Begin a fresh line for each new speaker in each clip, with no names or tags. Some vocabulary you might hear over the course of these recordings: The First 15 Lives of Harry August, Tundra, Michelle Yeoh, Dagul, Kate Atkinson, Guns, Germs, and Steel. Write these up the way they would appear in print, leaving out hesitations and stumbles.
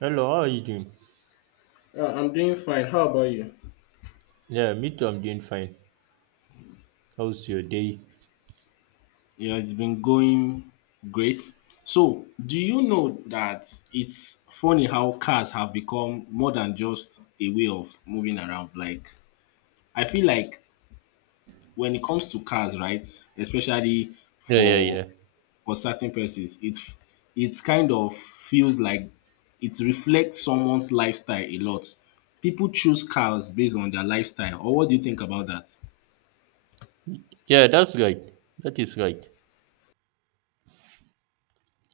Hello, how are you doing?
I'm doing fine. How about you?
Yeah, me too, I'm doing fine. How's your day?
Yeah, it's been going great. So, do you know that it's funny how cars have become more than just a way of moving around? Like, I feel like when it comes to cars, right, especially
Yeah, yeah,
for
yeah.
for certain persons, it it's kind of feels like it reflects someone's lifestyle a lot. People choose cars based on their lifestyle, or what do you think about that?
Yeah, that's right. That is right.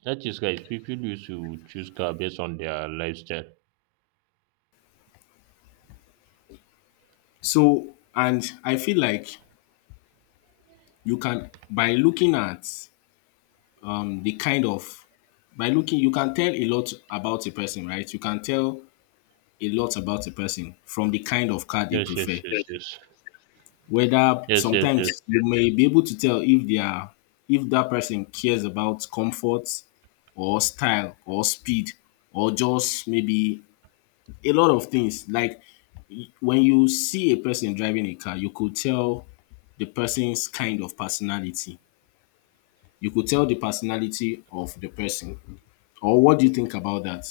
That is right. People used to choose car based on their lifestyle.
So, and I feel like you can by looking at the kind of by looking you can tell a lot about a person, right? You can tell a lot about a person from the kind of car they
Yes, yes,
prefer.
yes, yes.
Whether
Yes, yes, yes.
sometimes you may be able to tell if they are if that person cares about comfort or style or speed or just maybe a lot of things. Like when you see a person driving a car, you could tell the person's kind of personality you could tell the personality of the person. Or what do you think about that?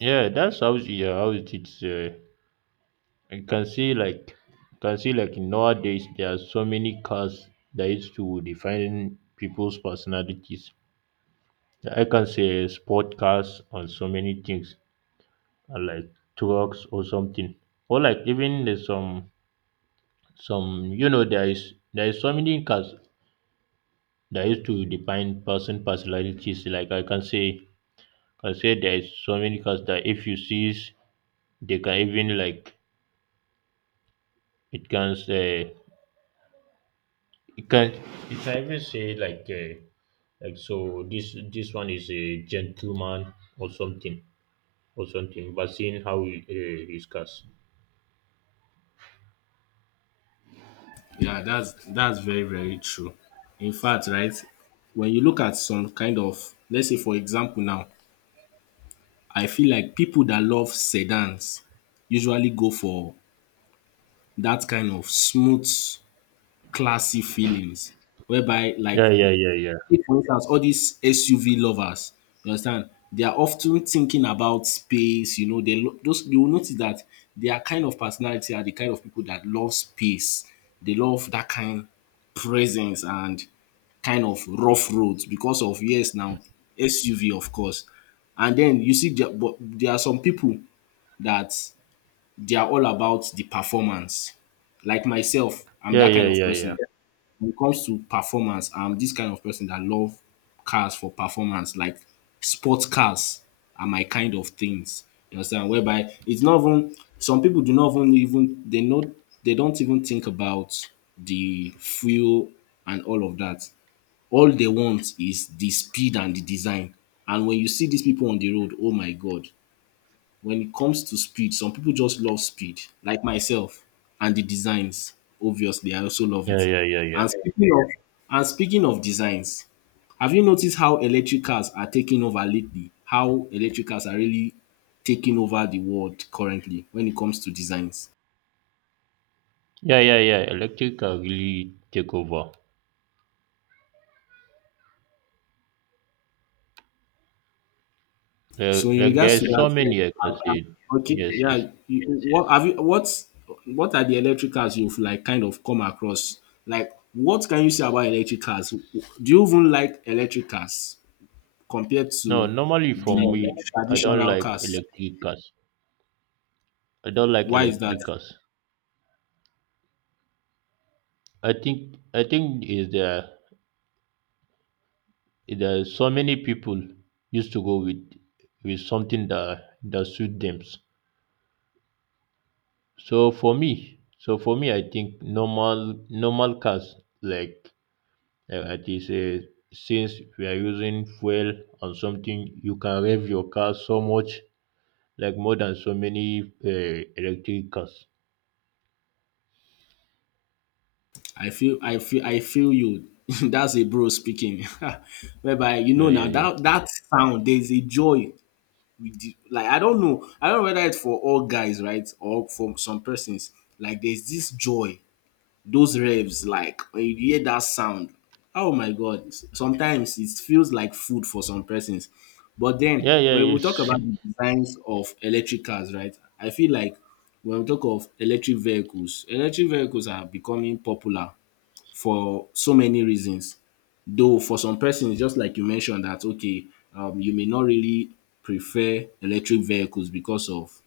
Yeah, yeah, how it is. You can see like, nowadays there are so many cars that used to define people's personalities. I can say sport cars on so many things. Like trucks or something, or like even there's some, there is so many cars that used to define person personalities. I say there is so many cars that if you see, they can even like, it can say, it can, it can even say like, so this one is a gentleman or something, or something, but seeing how he, his cars.
Yeah, that's very, very true. In fact, right, when you look at some kind of, let's say for example now, I feel like people that love sedans usually go for that kind of smooth, classy feelings, whereby like
Yeah, yeah, yeah, yeah.
take for instance all these SUV lovers, you understand, they are often thinking about space, you know, those you will notice that their kind of personality are the kind of people that love space. They love that kind presence and kind of rough roads because of yes now SUV of course. And then you see there, but there are some people that they are all about the performance. Like myself, I'm
Yeah,
that kind
yeah,
of
yeah, yeah.
person. When it comes to performance, I'm this kind of person that love cars for performance, like sports cars are my kind of things. You understand? Whereby it's not even some people do not even they know they don't even think about the fuel and all of that. All they want is the speed and the design. And when you see these people on the road, oh my god, when it comes to speed, some people just love speed, like myself, and the designs. Obviously, I also love
Yeah,
it.
yeah, yeah, yeah.
And speaking of and speaking of designs, have you noticed how electric cars are taking over lately? How electric cars are really taking over the world currently when it comes to designs.
Yeah, yeah, yeah. Electric car really take over.
So in
Like
regards to
there's so
that,
many I
uh,
can say.
uh, okay,
Yes,
yeah,
yes.
what have you what are the electric cars you've like kind of come across? Like, what can you say about electric cars? Do you even like electric cars compared
No,
to
normally
the
for me, I don't
traditional
like
cars?
electric cars. I don't like
Why is that?
electric cars. I think is there, there are so many people used to go with something that suit them. So for me, I think normal cars like. Yeah, it is. Think since we are using fuel on something, you can rev your car so much, like more than so many electric cars.
I feel I feel you. That's a bro speaking. Whereby you
Yeah,
know now
yeah, yeah.
that that sound there's a joy like I don't know. I don't know whether it's for all guys, right? Or for some persons. Like there's this joy, those revs, like when you hear that sound. Oh my god. Sometimes it feels like food for some persons. But then
Yeah, yeah,
when we
yes.
talk about the designs of electric cars, right? I feel like when we talk of electric vehicles are becoming popular for so many reasons. Though for some persons just like you mentioned that okay, you may not really prefer electric vehicles because of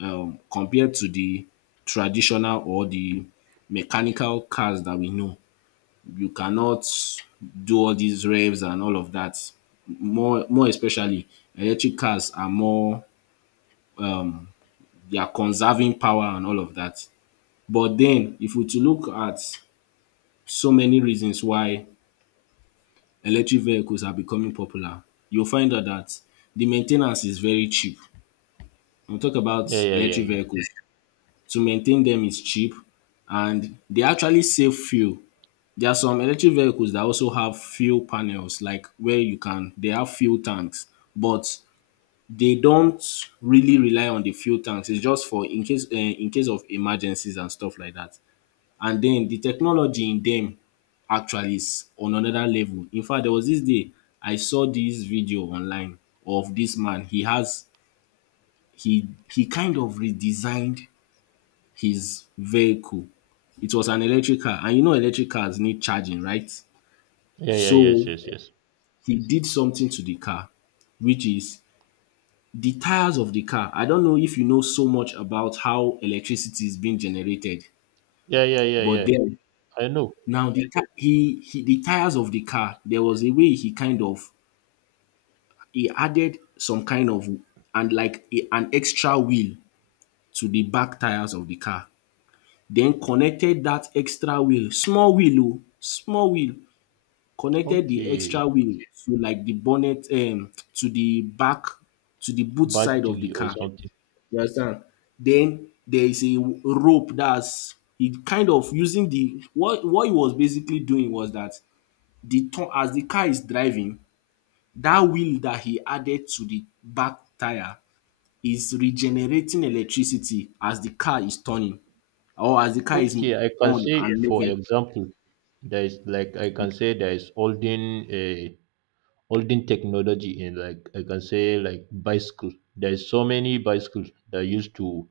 compared to the traditional or the mechanical cars that we know. You cannot do all these revs and all of that. More especially electric cars are more they are conserving power and all of that. But then if we to look at so many reasons why electric vehicles are becoming popular, you'll find out that the maintenance is very cheap. We'll talk about
Yeah, yeah, yeah,
electric
yeah.
vehicles. To maintain them is cheap and they actually save fuel. There are some electric vehicles that also have fuel panels like where you can they have fuel tanks but they don't really rely on the fuel tanks. It's just for in case of emergencies and stuff like that. And then the technology in them actually is on another level. In fact, there was this day I saw this video online of this man. He has he kind of redesigned his vehicle. It was an electric car, and you know electric cars need charging, right?
Yeah, yeah, yes,
So
yes, yes.
he did something to the car, which is the tires of the car. I don't know if you know so much about how electricity is being generated,
Yeah, yeah, yeah,
but
yeah.
then
I know.
now the car, he the tires of the car, there was a way he kind of he added some kind of and like a, an extra wheel to the back tires of the car. Then connected that extra wheel, small wheel, oh, small wheel, connected the
Okay.
extra wheel to like the bonnet to the back to the boot side of the
Battery or
car.
something.
You understand? Then there is a rope that's he kind of using the what he was basically doing was that the turn as the car is driving, that wheel that he added to the back tyre is regenerating electricity as the car is turning or as the car is
Okay, I can
on
say,
and
for
moving.
example, there is like, I can say there is holding a holding technology in, like I can say like bicycle. There is so many bicycles that used to,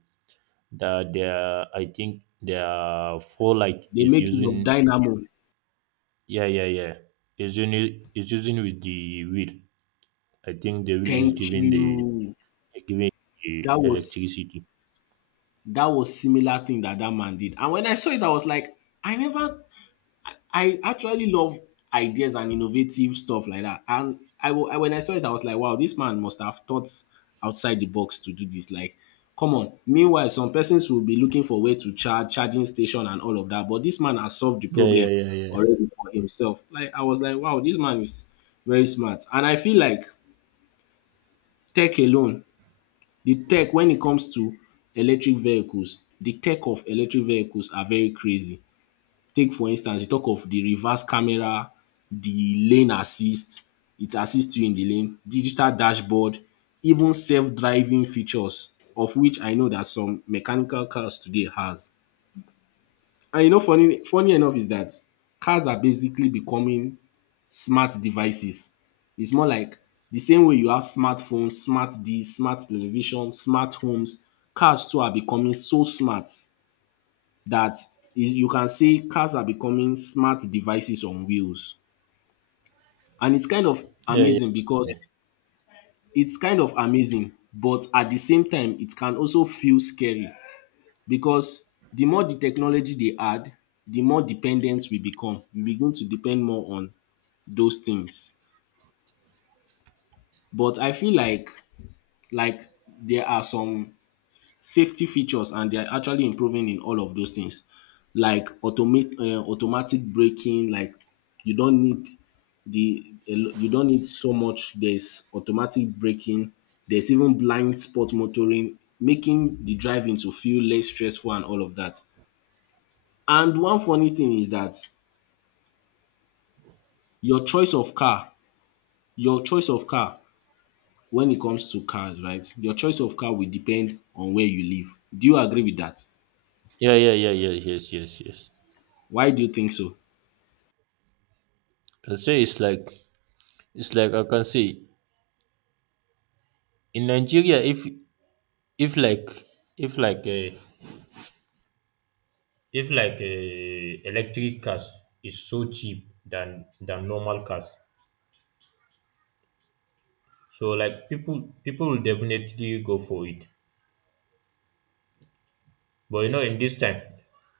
that there, I think the four like
They
is
make use of
using.
dynamo.
Yeah, yeah, yeah. Is using, with the wheel. I think the wheel is
Thank
giving the,
you.
giving the
That was
electricity.
that was similar thing that that man did. And when I saw it, I was like, I never I actually love ideas and innovative stuff like that. And I when I saw it, I was like, wow, this man must have thought outside the box to do this. Like, come on. Meanwhile, some persons will be looking for way to charge charging station and all of that. But this man has solved the
Yeah, yeah,
problem
yeah, yeah.
already for himself. Like, I was like, wow, this man is very smart. And I feel like tech alone, the tech when it comes to electric vehicles, the tech of electric vehicles are very crazy. Take for instance, you talk of the reverse camera, the lane assist, it assists you in the lane, digital dashboard, even self-driving features of which I know that some mechanical cars today has. And you know funny enough is that cars are basically becoming smart devices. It's more like the same way you have smartphones, smart this, smart television, smart homes, cars too are becoming so smart that is you can see cars are becoming smart devices on wheels. And it's kind of
Yeah, yeah,
amazing
yeah,
because it's kind of amazing, but at the same time, it can also feel scary because the more the technology they add, the more dependent we become. We begin to depend more on those things. But I feel like there are some safety features and they're actually improving in all of those things like automate automatic braking like you don't need the you don't need so much there's automatic braking there's even blind spot motoring making the driving to feel less stressful and all of that and one funny thing is that your choice of car your choice of car when it comes to cars right your choice of car will depend on where you live. Do you agree with that?
yeah. Yeah, yeah, yeah. Yes, yes, yes.
Why do you think so?
I say it's like I can say in Nigeria, if, if like uh, electric cars is so cheap than normal cars. So like people will definitely go for it. But you know in this time,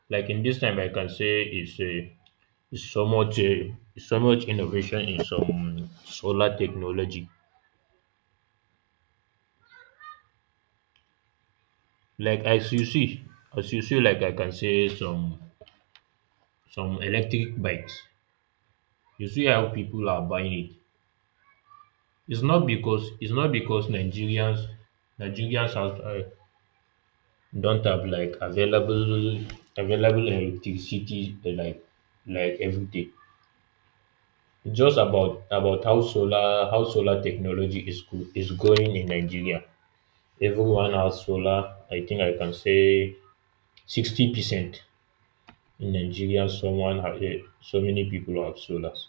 I can say it's a, it's so much, so much innovation in some solar technology. Like as you see, like I can say some, electric bikes. You see how people are buying it. It's not because, Nigerians, have, don't have like available, electricity, like every day, just about, how solar, technology is go, is going in Nigeria. Everyone has solar. I think I can say 60% in Nigeria. Someone ha- eh, so many people have solars.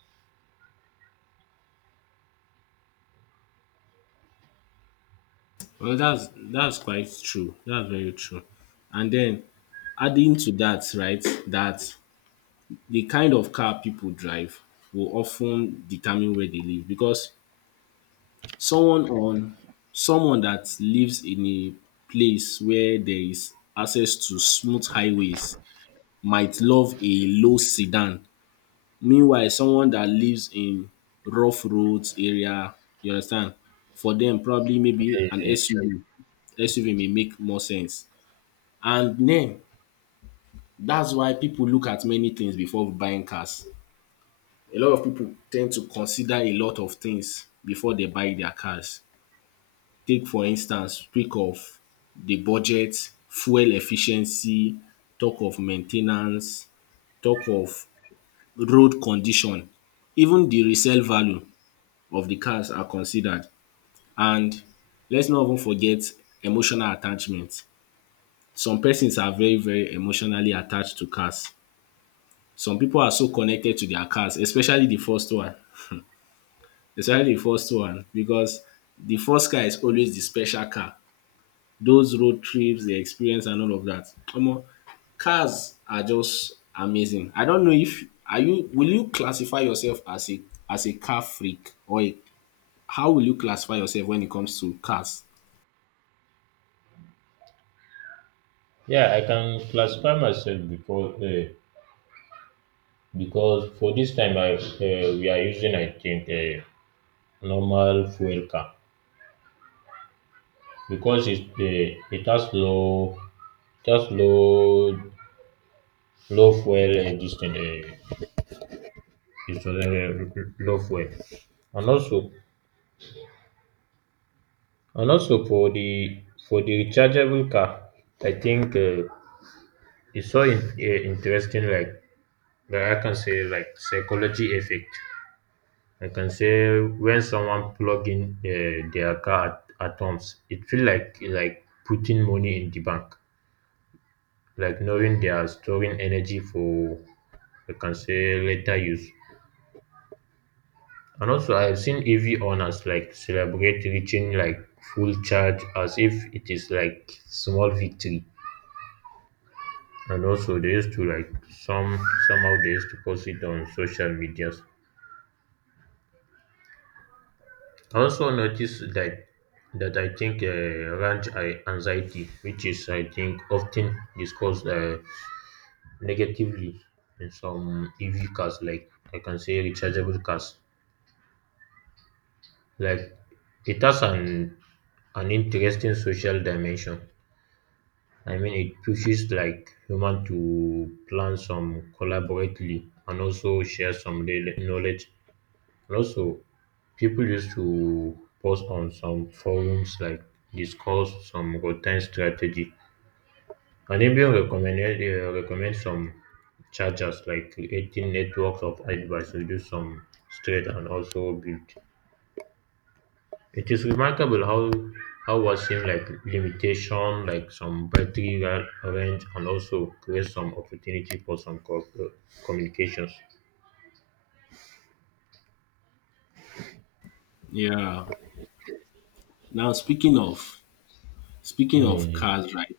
Well, that's quite true. That's very true. And then adding to that, right, that the kind of car people drive will often determine where they live because someone on someone that lives in a place where there is access to smooth highways might love a low sedan. Meanwhile, someone that lives in rough roads area, you understand, for them probably maybe an
Eh,
SUV SUV may make more sense. And den dats why pipu look at many things before buying cars. A lot of pipu ten d to consider a lot of things before dey buy their cars. Take for instance speak of de budget, fuel efficiency, talk of main ten ance, talk of road condition, even de resale value of de cars are considered and lets not even forget emotional attachment. Some persons are very very emotionally attached to cars some people are so connected to their cars, especially the first one. especially the first one, because the first car is always the special car. Those road trips, the experience, and all of that. Omo, cars are just amazing. I don't know if are you will you classify yourself as a car freak or a, how will you classify yourself when it comes to cars?
yeah, I can classify myself because, because for this time I, we are using I think a normal fuel car, because it, it has low, it has low low fuel, distance. Is low fuel. And also, for the, rechargeable car, I think, it's so in, interesting. Like that I can say like psychology effect. I can say when someone plug in, their car at, homes, it feel like putting money in the bank, like knowing they are storing energy for, I can say later use. And also, I have seen EV owners like celebrate reaching like full charge as if it is like small victory. And also, they used to like some, somehow they used to post it on social medias. I also noticed that, I think, range a- anxiety, which is I think often discussed, negatively in some EV cars, like I can say rechargeable cars, like it has an interesting social dimension. I mean, it pushes like human to plan some collaboratively and also share some real knowledge. And also, people used to post on some forums, like discuss some routine strategy and even recommend, recommend some chargers, like creating networks of advice reduce some stress and also build. It is remarkable how, what seem like limitation, like some battery ra- range, and also create some opportunity for some co- co- communications.
Yeah. Now speaking of speaking
Yeah,
of
yeah,
cars, right?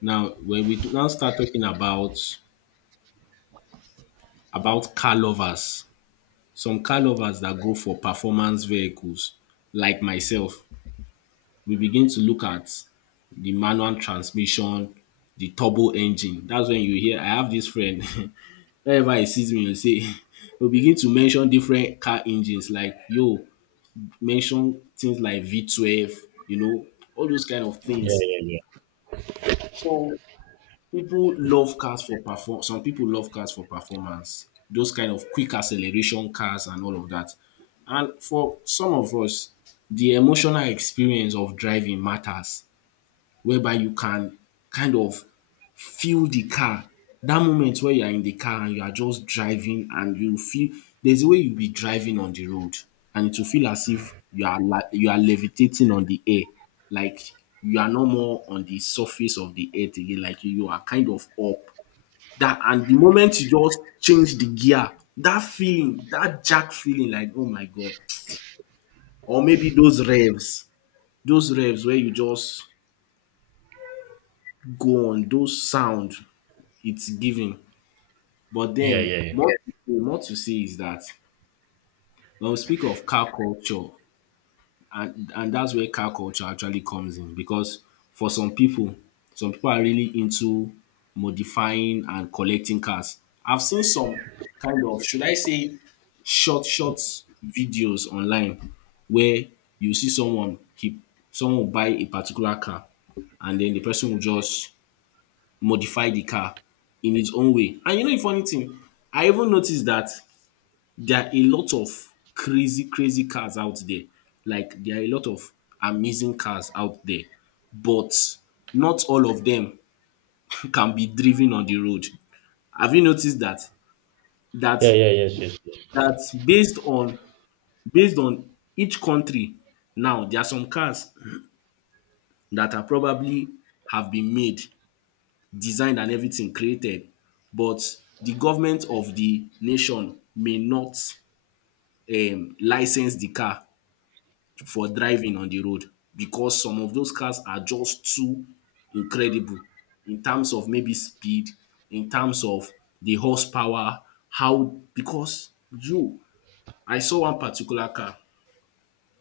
Now when we now start talking about car lovers, some car lovers that go for performance vehicles, like myself, we begin to look at the manual transmission, the turbo engine. That's when you hear I have this friend whenever he sees me he will say he will begin to mention different car engines like, yo, mention things like V 12, you know all those kind of
yeah,
things.
yeah. Yeah,
So People love cars for perform some people love cars for performance, those kind of quick acceleration cars and all of that. And for some of us, the emotional experience of driving matters, whereby you can kind of feel the car. That moment where you are in the car and you are just driving and you feel there's a way you'll be driving on the road and it will feel as if you are, like, you are levitating on the air. Like, you are no more on the surface of the earth again. Like, you are kind of up. That and the moment you just change the gear, that feeling, that jack feeling, like, oh my god. Or maybe those revs where you just go on, those sound it's giving. But
yeah,
then,
yeah, yeah.
more to say is that when we speak of car culture, and that's where car culture actually comes in because for some people are really into modifying and collecting cars. I've seen some kind of, should I say, short videos online where you see someone will buy a particular car and then the person will just modify the car in its own way. And you know the funny thing, I even noticed that there are a lot of crazy, crazy cars out there. Like there are a lot of amazing cars out there, but not all of them can be driven on the road. Have you noticed that? That
Yeah, yeah, yes, yes, yes.
that's based on based on each country. Now there are some cars that are probably, have been made designed and everything, created, but the government of the nation may not license the car for driving on the road because some of those cars are just too incredible in terms of maybe speed, in terms of the horsepower, how because you I saw one particular car.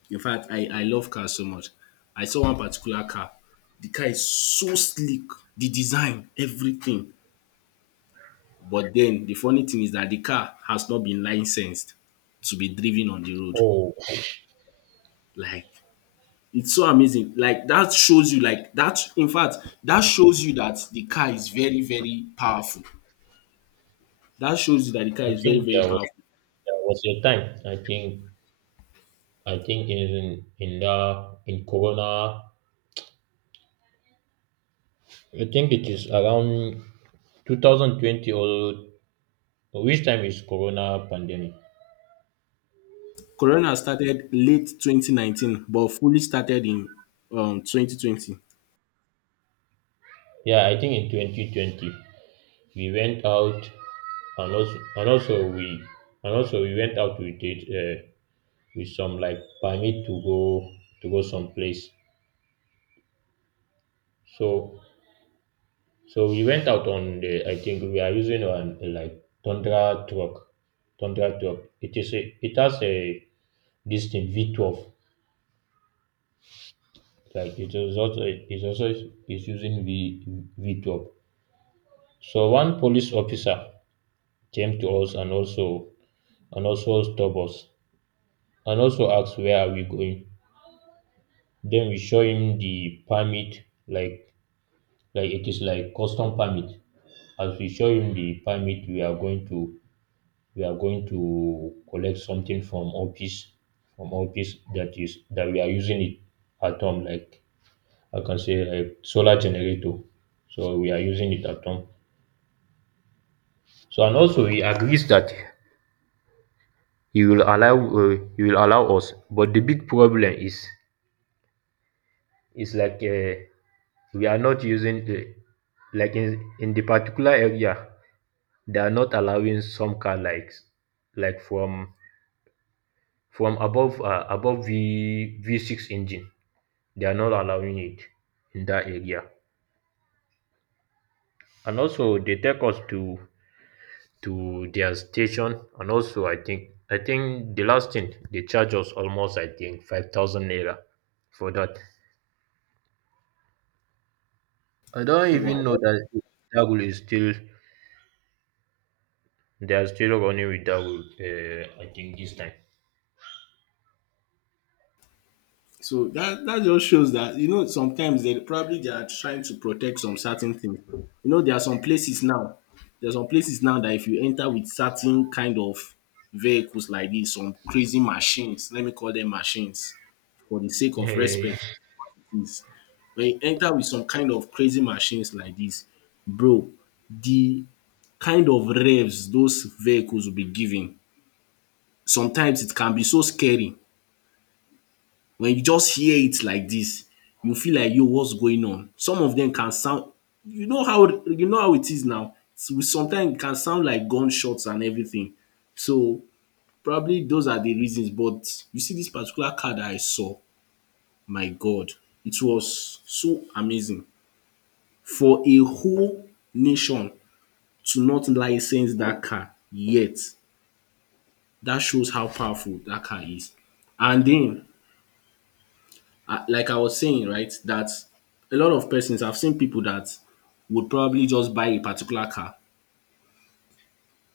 In fact, I love cars so much. I saw one particular car. The car is so sleek, the design, everything. But then the funny thing is that the car has not been licensed to be driven on the road.
Oh,
Like, it's so amazing. Like that shows you, like that, in fact, that shows you that the car is very, very powerful. That shows you that the car
I
is very,
think
very
there was,
powerful.
a time. I think in the in Corona, I think it is around 2020, or which time is Corona pandemic?
Corona started late 2019, but fully started in 2020.
Yeah, I think in 2020 we went out, and also and also we and also we went out with it, with some like permit to go, someplace. So, we went out on the, I think we are using on like Tundra truck, Tundra truck. It is a, it has a this thing V12. Like it is also, it also is using V V12. So one police officer came to us, and also, stopped us, and also asked where are we going. Then we show him the permit, like like it is like custom permit. As we show him the permit, we are going to, collect something from office, that is that we are using it at home. Like I can say like solar generator. So we are using it at home. So and also he agrees that, he will allow, he will allow us. But the big problem is, like, we are not using, like in, the particular area they are not allowing some car like from, above, above V V6 engine. They are not allowing it in that area. And also they take us to, their station, and also I think the last thing they charge us almost I think 5,000 naira for that. I don't
Wow.
even know that Dagul is still, they are still running with Dagul, I think this time.
So that, that just shows that, you know, sometimes they probably, they are trying to protect some certain things. You know, there are some places now. There are some places now that if you enter with certain kind of vehicles like this, some crazy machines, let me call them machines for the sake of
Yeah, yeah,
respect,
yeah.
is when you enter with some kind of crazy machines like this, bro, the kind of revs those vehicles will be giving, sometimes it can be so scary. When you just hear it like this, you feel like, yo, what's going on? Some of them can sound, you know how it is now. Sometimes it can sound like gunshots and everything. So probably those are the reasons. But you see this particular car that I saw, my God, it was so amazing for a whole nation to not license that car yet. That shows how powerful that car is. And then I, like I was saying, right, that a lot of persons, I've seen people that would probably just buy a particular car.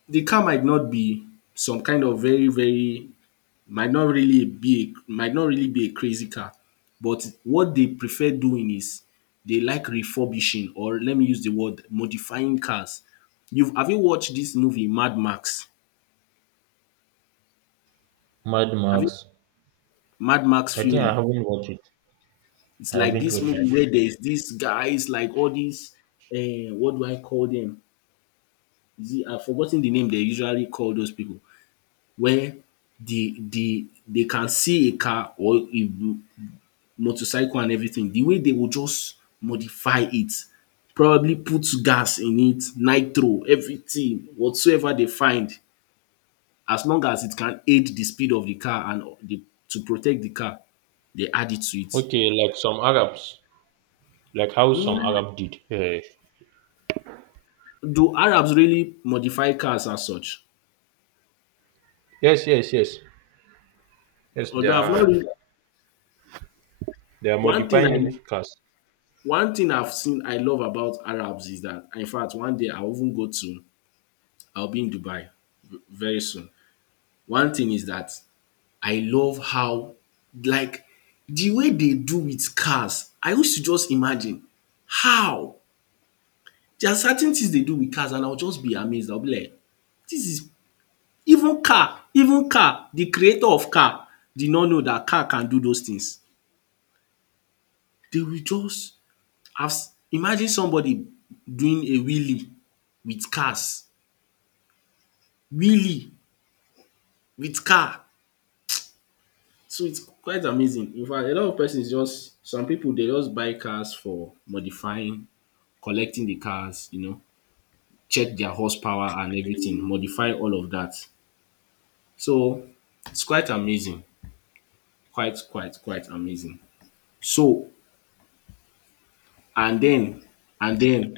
The car might not be some kind of very, very, might not really be a crazy car, but what they prefer doing is they like refurbishing, or let me use the word, modifying cars. You've Have you watched this movie Mad Max?
Mad
Have you
Max.
Mad Max
I think I
Fury?
haven't watched it.
It's
I
like
haven't
this
watched
movie
it.
where there's these guys, like all these what do I call them? Is I've forgotten the name they usually call those people, where the they can see a car or a motorcycle and everything. The way they will just modify it, probably put gas in it, nitro, everything, whatsoever they find, as long as it can aid the speed of the car and the, to protect the car, they add it to it.
Okay, like some Arabs, like how
Mm,
some Arab did. Eh,
do Arabs really modify cars as such?
yes, yes, yes, yes. They
Although I've not
are,
really,
they are
one thing I
modifying cars.
one thing I've seen I love about Arabs is that, in fact, one day I'll even go to, I'll be in Dubai very soon. One thing is that I love how, like, the way they do with cars, I used to just imagine how there are certain things they do with cars and I'll just be amazed. I'll be like, this is, even car the creator of car did not know that car can do those things. They will just have, imagine somebody doing a wheelie with cars. Really? With car? So it's quite amazing. In fact, a lot of persons just, some people they just buy cars for modifying, collecting the cars, you know, check their horsepower and everything, modify all of that. So it's quite amazing. Quite, quite, quite amazing. So and then and then